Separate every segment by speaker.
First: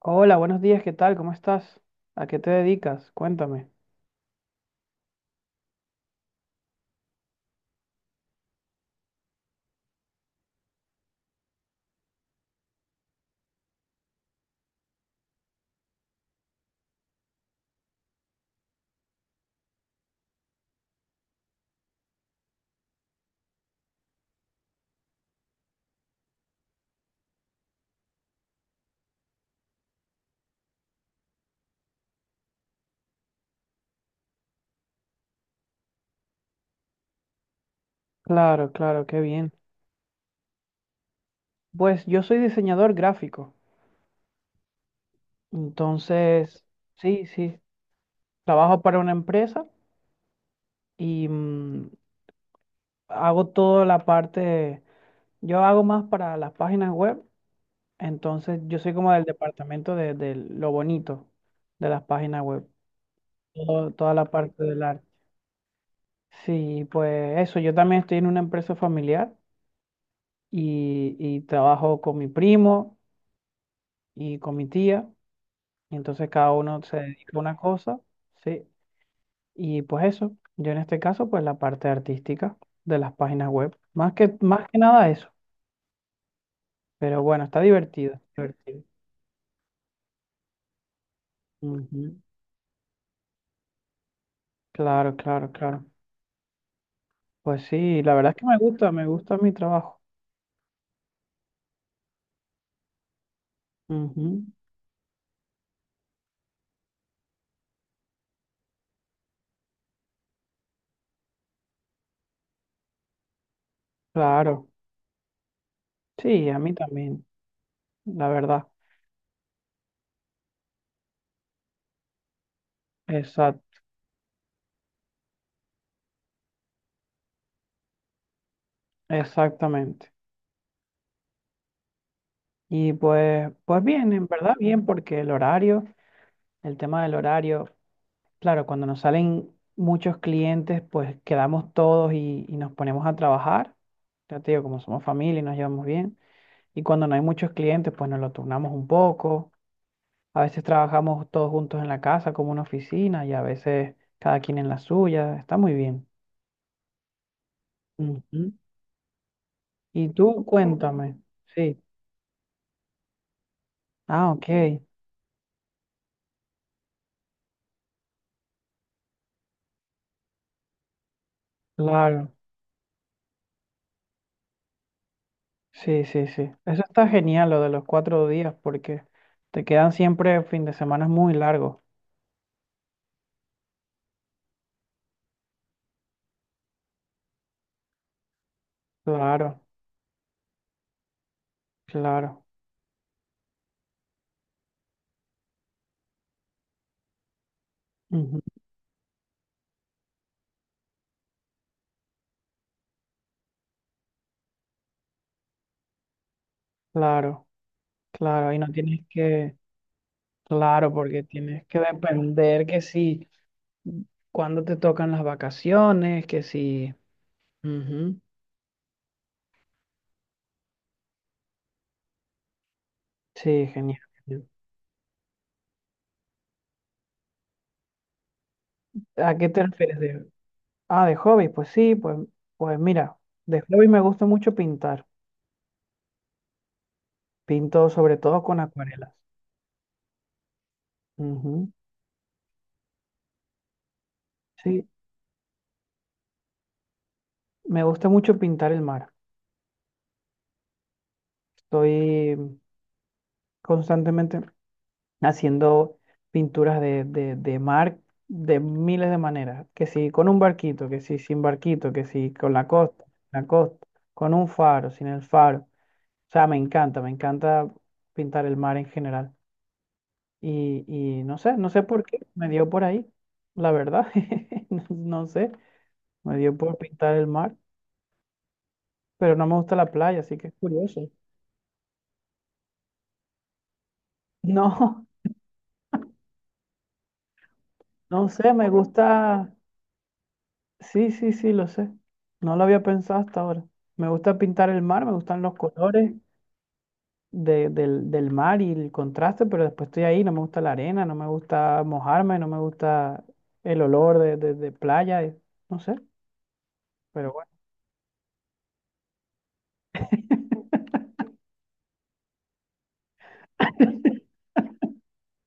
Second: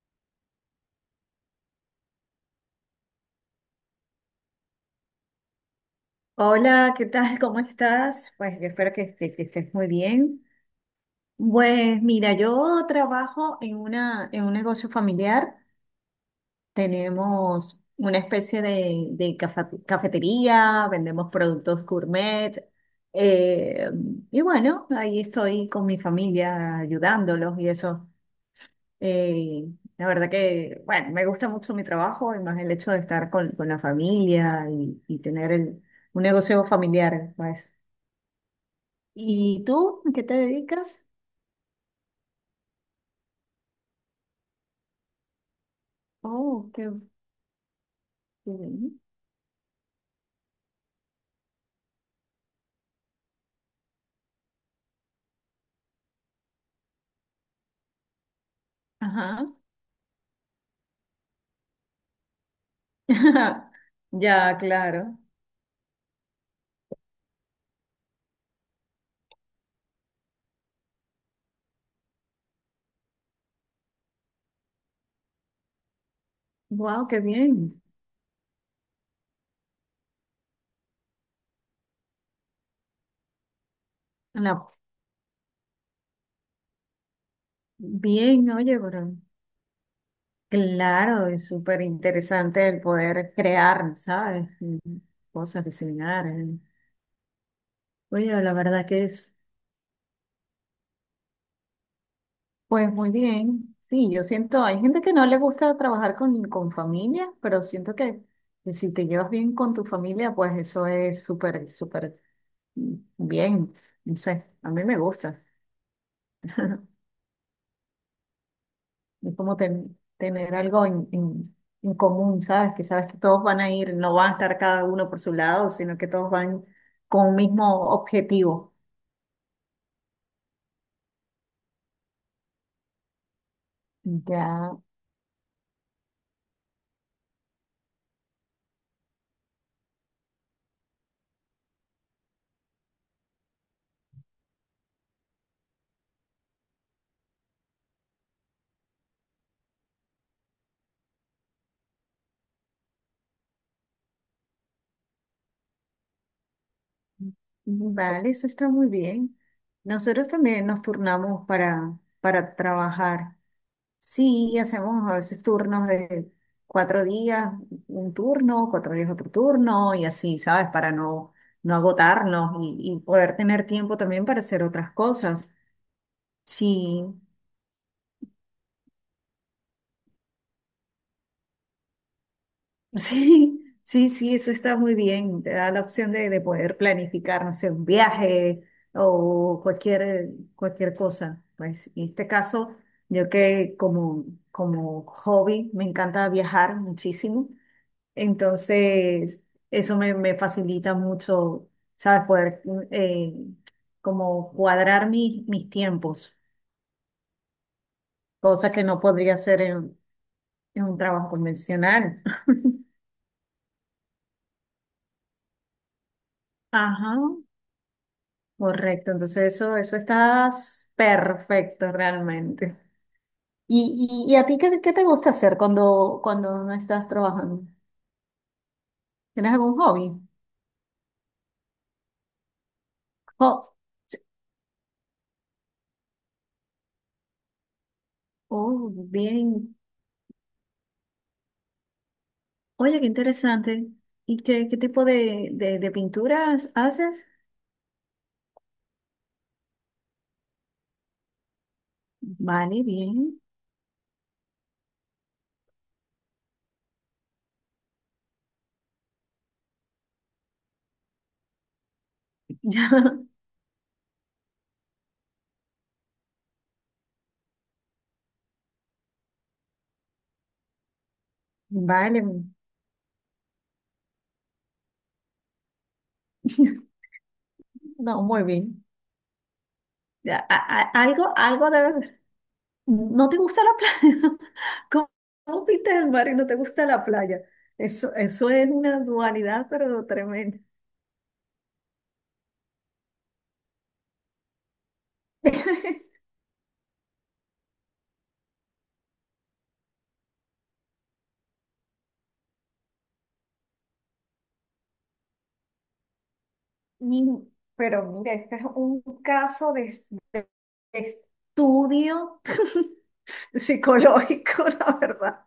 Speaker 1: Hola, buenos días, ¿qué tal? ¿Cómo estás? ¿A qué te dedicas? Cuéntame.
Speaker 2: Hola, ¿qué tal? ¿Cómo estás? Pues yo espero que, que estés muy bien. Pues mira, yo trabajo en una, en un negocio familiar. Tenemos una especie de, de cafetería, vendemos productos gourmet. eh, y bueno, ahí estoy con mi familia ayudándolos y eso. Eh, la verdad que, bueno, me gusta mucho mi trabajo y más el hecho de estar con la familia y tener el, un negocio familiar, pues.
Speaker 1: Claro, claro, qué bien.
Speaker 2: ¿Y tú? ¿A qué te dedicas?
Speaker 1: Pues yo soy diseñador gráfico, entonces,
Speaker 2: Oh, qué,
Speaker 1: sí, sí, trabajo
Speaker 2: bien.
Speaker 1: para una empresa y hago toda la parte, yo hago más para las páginas web, entonces yo soy como del
Speaker 2: Ajá.
Speaker 1: departamento de lo bonito de las páginas web, toda la
Speaker 2: Ya,
Speaker 1: parte del arte.
Speaker 2: claro.
Speaker 1: Sí, pues eso, yo también estoy en una empresa familiar y trabajo con mi primo y con mi tía, y entonces cada uno se
Speaker 2: Wow, qué
Speaker 1: dedica a una
Speaker 2: bien.
Speaker 1: cosa, ¿sí? Y pues eso, yo en este caso, pues la parte artística de las páginas web, más
Speaker 2: La-
Speaker 1: que nada eso, pero bueno, está divertido,
Speaker 2: Bien, oye,
Speaker 1: divertido.
Speaker 2: pero claro, es súper
Speaker 1: Ujú.
Speaker 2: interesante el poder crear, ¿sabes?
Speaker 1: Claro, claro,
Speaker 2: Cosas,
Speaker 1: claro.
Speaker 2: diseñar.
Speaker 1: Pues sí, la verdad
Speaker 2: Oye,
Speaker 1: es que
Speaker 2: la verdad que
Speaker 1: me
Speaker 2: es...
Speaker 1: gusta mi trabajo.
Speaker 2: pues muy bien. Sí, yo
Speaker 1: Ujú.
Speaker 2: siento, hay gente que no le gusta trabajar con familia, pero siento que si te llevas bien con tu familia, pues eso es súper, súper bien, no sé,
Speaker 1: Claro,
Speaker 2: a mí me gusta.
Speaker 1: sí, a mí también, la verdad.
Speaker 2: Es como tener algo en, en en común, ¿sabes? Que sabes que todos van a
Speaker 1: Exact-
Speaker 2: ir, no van a estar cada uno por su lado, sino que todos van con un mismo objetivo.
Speaker 1: Exactamente. Y pues, pues bien, en verdad
Speaker 2: Ya,
Speaker 1: bien, porque el horario, el tema del horario. Claro, cuando nos salen muchos clientes, pues quedamos todos y nos ponemos a trabajar. Ya te digo, como somos familia y nos llevamos bien. Y cuando no hay muchos clientes, pues nos lo turnamos un poco. A veces trabajamos todos juntos en la casa como una oficina y a veces cada quien en la suya. Está muy bien.
Speaker 2: vale, eso
Speaker 1: Ujú.
Speaker 2: está muy bien.
Speaker 1: Y
Speaker 2: Nosotros
Speaker 1: tú
Speaker 2: también nos
Speaker 1: cuéntame.
Speaker 2: turnamos
Speaker 1: Sí.
Speaker 2: para trabajar.
Speaker 1: Ah, ok.
Speaker 2: Sí, hacemos a veces turnos de cuatro días un turno, cuatro días otro turno y así, ¿sabes? Para no, no
Speaker 1: Claro.
Speaker 2: agotarnos y poder tener tiempo también para hacer otras cosas.
Speaker 1: Sí, sí, sí. Eso
Speaker 2: Sí,
Speaker 1: está genial, lo de los 4 días, porque te quedan siempre fin de semana muy largos.
Speaker 2: sí, sí, sí, eso está muy bien. Te da la opción de poder planificar, no sé, un viaje
Speaker 1: Claro,
Speaker 2: o cualquier, cualquier cosa. Pues en este
Speaker 1: claro.
Speaker 2: caso, yo que como, como hobby me encanta viajar muchísimo.
Speaker 1: Ujú.
Speaker 2: Entonces, eso me, me facilita mucho, ¿sabes? Poder como cuadrar mis, mis tiempos,
Speaker 1: Claro, claro, ahí no
Speaker 2: cosa que
Speaker 1: tienes
Speaker 2: no podría hacer en
Speaker 1: claro,
Speaker 2: un
Speaker 1: porque
Speaker 2: trabajo
Speaker 1: tienes que
Speaker 2: convencional.
Speaker 1: depender que si, cuando te tocan las vacaciones, que si,
Speaker 2: Ajá,
Speaker 1: ujú.
Speaker 2: correcto. Entonces, eso estás perfecto realmente.
Speaker 1: Sí, genial.
Speaker 2: Y a ti qué, qué te gusta hacer cuando, cuando no estás trabajando?
Speaker 1: ¿A qué
Speaker 2: ¿Tienes
Speaker 1: te
Speaker 2: algún
Speaker 1: refieres
Speaker 2: hobby?
Speaker 1: de, ah, de hobby? Pues sí, pues, pues mira,
Speaker 2: Jo-
Speaker 1: de hobby me gusta mucho pintar, pinto sobre todo con
Speaker 2: Oh,
Speaker 1: acuarelas.
Speaker 2: bien.
Speaker 1: Ujú.
Speaker 2: Oye, qué interesante. ¿Y qué, qué
Speaker 1: Sí,
Speaker 2: tipo de pinturas haces?
Speaker 1: me gusta mucho pintar el mar, estoy
Speaker 2: Vale, bien.
Speaker 1: constantemente haciendo pinturas de mar de miles de maneras, que si con un barquito, que si sin barquito, que si con
Speaker 2: Ya,
Speaker 1: la costa, con un faro, sin el faro. O sea, me encanta pintar el mar en general. Y no sé, no sé por qué,
Speaker 2: vale.
Speaker 1: me dio por ahí, la verdad, no sé, me dio por pintar el mar,
Speaker 2: No, muy bien.
Speaker 1: pero no me gusta la playa, así
Speaker 2: Ya,
Speaker 1: que es curioso.
Speaker 2: algo, algo de ver. ¿No te gusta la playa?
Speaker 1: No,
Speaker 2: ¿Cómo, cómo pintas el mar y no te gusta la playa? Eso,
Speaker 1: no
Speaker 2: eso
Speaker 1: sé,
Speaker 2: es
Speaker 1: me
Speaker 2: una
Speaker 1: gusta...
Speaker 2: dualidad, pero tremenda.
Speaker 1: Sí, sí, sí, lo sé. No lo había pensado hasta ahora. Me gusta pintar el mar, me gustan los colores del mar y el contraste, pero después estoy ahí, no me gusta la arena, no me gusta mojarme, no me gusta el olor de playa, no sé, pero
Speaker 2: Mi-
Speaker 1: bueno,
Speaker 2: pero mira, este es un caso de, de de Estudio psicológico, la verdad.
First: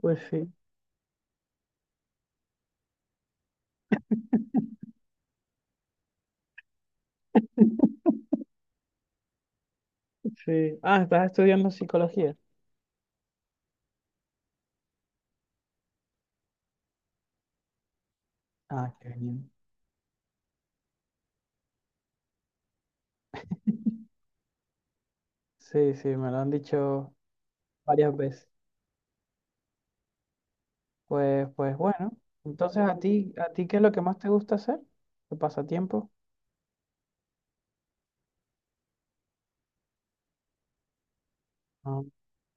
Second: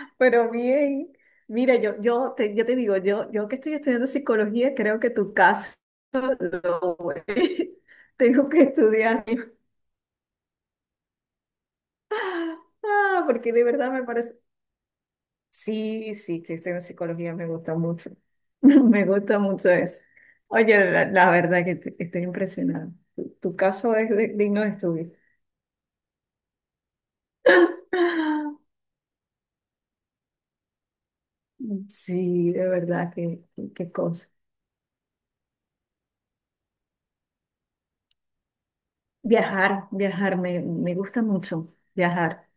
Speaker 1: pues
Speaker 2: Pero
Speaker 1: sí,
Speaker 2: bien, mira, yo, yo te digo, yo que estoy estudiando psicología, creo que tu caso lo tengo que estudiar.
Speaker 1: sí. Ah, estás estudiando psicología.
Speaker 2: Ah, porque de verdad me parece. Sí, sí, sí, estoy en psicología, me gusta mucho.
Speaker 1: Ah,
Speaker 2: Me
Speaker 1: qué
Speaker 2: gusta
Speaker 1: bien.
Speaker 2: mucho eso. Oye, la verdad que estoy impresionada. Tu caso es digno de estudio.
Speaker 1: Sí, sí, me lo han dicho varias veces. Pues, pues bueno,
Speaker 2: Sí, de
Speaker 1: entonces
Speaker 2: verdad, qué,
Speaker 1: ¿a ti
Speaker 2: qué
Speaker 1: qué es lo
Speaker 2: qué
Speaker 1: que más te
Speaker 2: cosa.
Speaker 1: gusta hacer? ¿Tu pasatiempo?
Speaker 2: Viajar, viajar, me gusta mucho
Speaker 1: Ah,
Speaker 2: viajar.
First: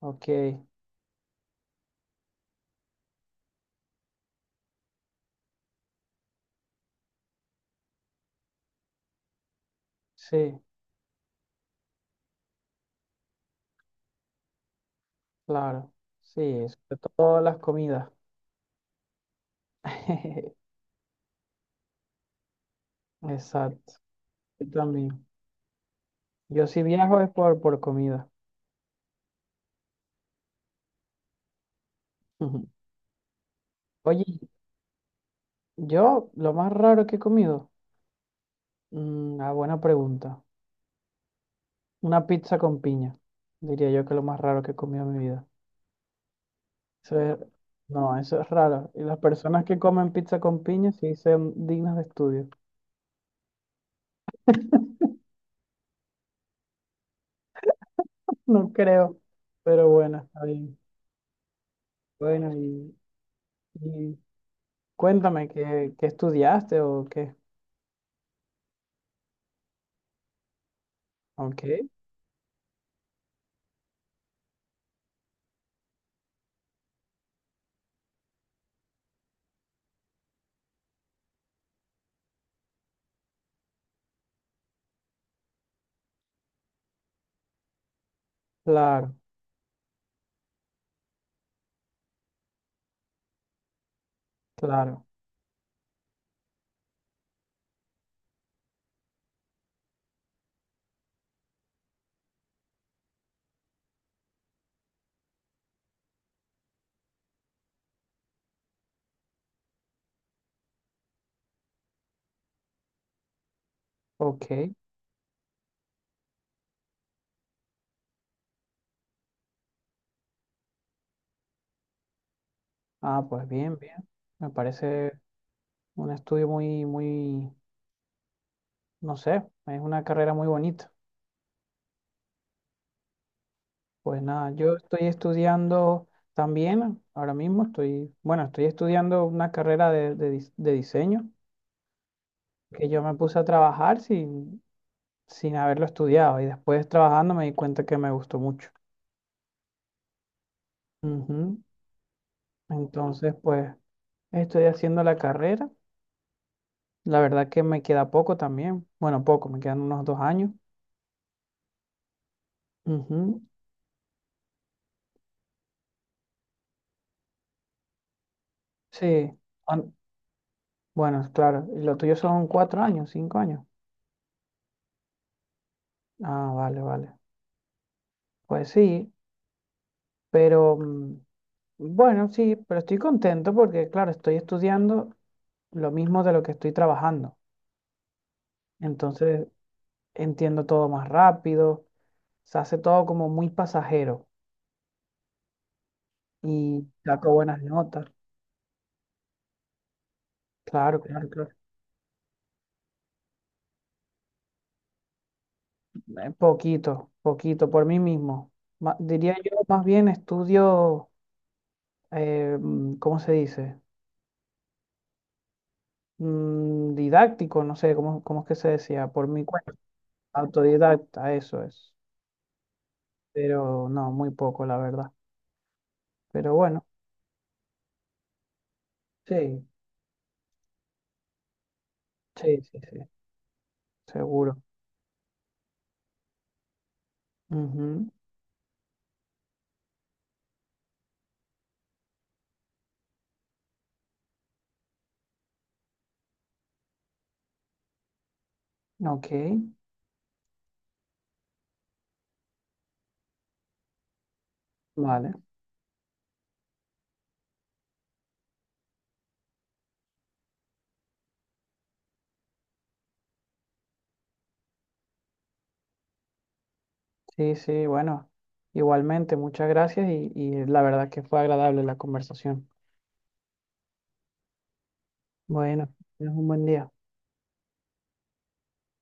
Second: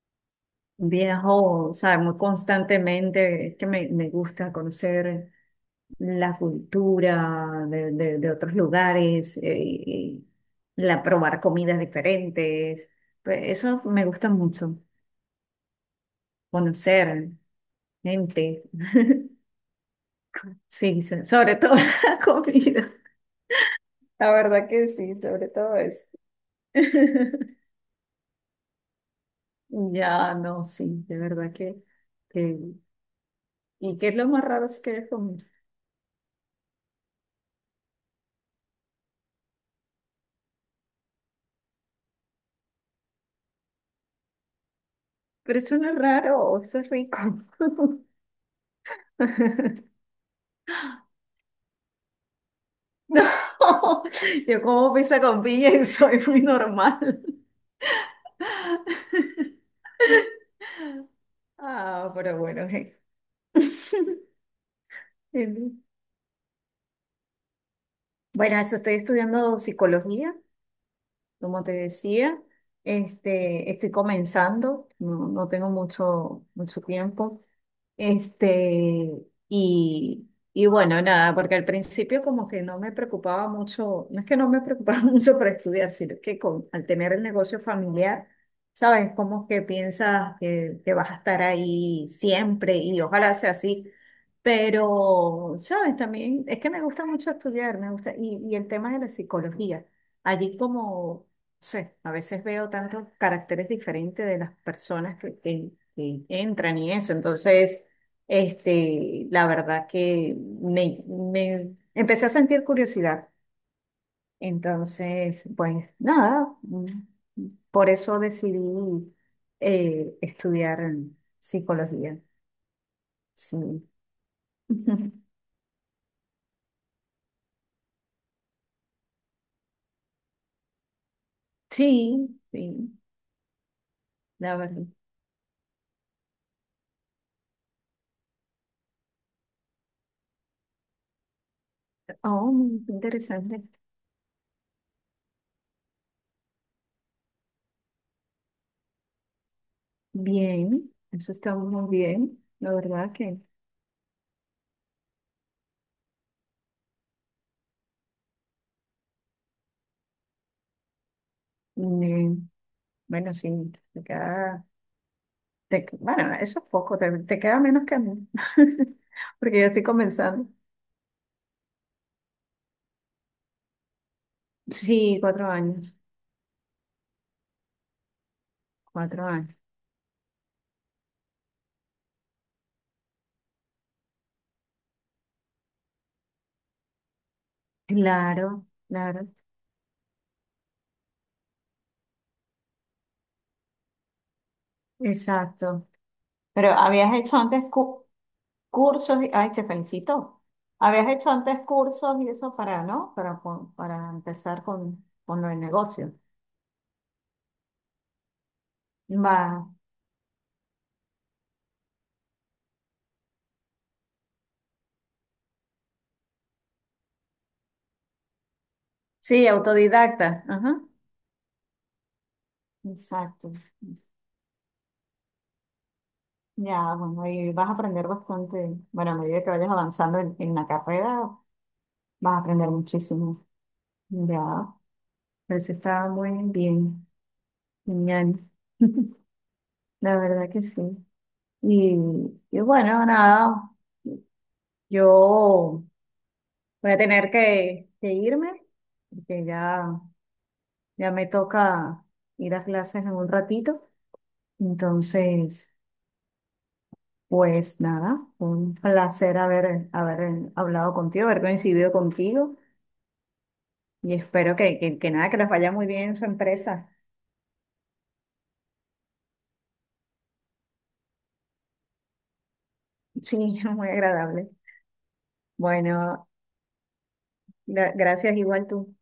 Speaker 1: ok,
Speaker 2: Viajo, o sea, muy constantemente, es que me gusta conocer la cultura de, de de otros lugares, y
Speaker 1: sí.
Speaker 2: la probar comidas diferentes, pues eso me gusta mucho,
Speaker 1: Claro, sí, sobre
Speaker 2: conocer
Speaker 1: todo las comidas.
Speaker 2: gente, sí, sobre todo la comida,
Speaker 1: Exacto,
Speaker 2: la verdad
Speaker 1: yo
Speaker 2: que sí,
Speaker 1: también.
Speaker 2: sobre todo eso.
Speaker 1: Yo si viajo es por comida.
Speaker 2: Ya, no, sí, de verdad que,
Speaker 1: Ujú.
Speaker 2: ¿y qué es lo
Speaker 1: Oye,
Speaker 2: más raro si quieres comer?
Speaker 1: yo lo más raro que he comido, ah, buena pregunta. Una pizza con piña, diría yo que lo más raro que he comido en mi vida.
Speaker 2: Pero eso no es raro, eso es rico.
Speaker 1: Eso es- no, eso es raro. Y las personas que comen pizza con piña sí son dignas de estudio.
Speaker 2: No, yo como pizza con piña y soy muy normal.
Speaker 1: No creo, pero bueno, está bien.
Speaker 2: Ah, pero
Speaker 1: Bueno,
Speaker 2: bueno,
Speaker 1: y cuéntame,
Speaker 2: en-
Speaker 1: ¿qué, qué estudiaste o qué?
Speaker 2: bueno, eso estoy estudiando psicología, como
Speaker 1: Ok.
Speaker 2: te decía, este, estoy comenzando, no, no tengo mucho, mucho tiempo. Este, y bueno, nada, porque al principio como que no me preocupaba mucho, no es que no me preocupaba mucho para estudiar, sino que con, al tener el negocio familiar, sabes,
Speaker 1: Claro,
Speaker 2: como que piensas que vas a estar ahí siempre y ojalá sea así,
Speaker 1: claro.
Speaker 2: pero, sabes, también es que me gusta mucho estudiar, me gusta, y el tema de la psicología, allí como, no sé, a veces veo tantos caracteres diferentes de las personas que, que entran y eso, entonces... Este, la verdad que me empecé a sentir curiosidad.
Speaker 1: Ok.
Speaker 2: Entonces, pues nada, por eso decidí estudiar psicología.
Speaker 1: Ah, pues bien,
Speaker 2: Sí.
Speaker 1: bien. Me parece un estudio muy, muy, no sé, es una carrera muy bonita.
Speaker 2: Sí, sí,
Speaker 1: Pues nada,
Speaker 2: la
Speaker 1: yo
Speaker 2: verdad.
Speaker 1: estoy estudiando también, ahora mismo estoy, bueno, estoy estudiando una carrera de, de diseño
Speaker 2: Oh, muy
Speaker 1: que yo me puse a
Speaker 2: interesante.
Speaker 1: trabajar sin, sin haberlo estudiado y después trabajando me di cuenta que me gustó mucho.
Speaker 2: Bien, eso está
Speaker 1: Ujú.
Speaker 2: muy bien. La verdad
Speaker 1: Entonces,
Speaker 2: que,
Speaker 1: pues estoy haciendo la carrera. La verdad que me queda poco también. Bueno, poco, me quedan unos 2 años.
Speaker 2: mm, bueno,
Speaker 1: Ujú.
Speaker 2: sí, te queda, bueno, eso es poco, te queda menos que a mí,
Speaker 1: Sí.
Speaker 2: porque ya
Speaker 1: Ah,
Speaker 2: estoy comenzando.
Speaker 1: bueno, claro. Y lo tuyo son 4 años, 5 años.
Speaker 2: Sí, cuatro años,
Speaker 1: Ah, vale, vale. Pues sí,
Speaker 2: cuatro años.
Speaker 1: pero bueno, sí, pero estoy contento porque, claro, estoy estudiando lo mismo de lo que estoy trabajando.
Speaker 2: Claro, claro,
Speaker 1: Entonces entiendo todo más rápido, se hace todo como muy pasajero
Speaker 2: exacto. Pero
Speaker 1: y
Speaker 2: habías
Speaker 1: saco
Speaker 2: hecho
Speaker 1: buenas
Speaker 2: antes
Speaker 1: notas.
Speaker 2: cursos, ay, te felicito.
Speaker 1: Claro,
Speaker 2: Habías
Speaker 1: claro,
Speaker 2: hecho
Speaker 1: claro.
Speaker 2: antes cursos y eso para, ¿no? Para, para empezar con el negocio.
Speaker 1: Poquito, poquito, por mí mismo. Diría
Speaker 2: Va,
Speaker 1: yo, más bien estudio, ¿cómo se dice? Didáctico, no sé cómo, cómo es que se decía, por mi
Speaker 2: sí,
Speaker 1: cuenta,
Speaker 2: autodidacta. Ajá.
Speaker 1: autodidacta, eso es.
Speaker 2: Exacto.
Speaker 1: Pero no, muy poco, la verdad. Pero bueno,
Speaker 2: Ya, bueno, y vas a aprender bastante. Bueno, a medida que
Speaker 1: sí,
Speaker 2: vayas avanzando en la carrera, vas a
Speaker 1: sí,
Speaker 2: aprender
Speaker 1: sí, sí,
Speaker 2: muchísimo. Ya,
Speaker 1: seguro.
Speaker 2: pero eso está muy bien,
Speaker 1: Ujú.
Speaker 2: genial. La verdad que sí. Y, y bueno, nada, yo voy a tener que irme,
Speaker 1: Ok,
Speaker 2: porque ya, ya me toca ir a clases en un ratito.
Speaker 1: vale.
Speaker 2: Entonces, pues nada, un placer haber, haber hablado contigo, haber coincidido contigo y espero que nada, que les vaya muy bien en su empresa.
Speaker 1: Sí, sí, bueno, igualmente, muchas gracias y la verdad que fue agradable la conversación.
Speaker 2: Sí, muy agradable.
Speaker 1: Bueno, es
Speaker 2: Bueno,
Speaker 1: un buen día.
Speaker 2: gracias igual tú.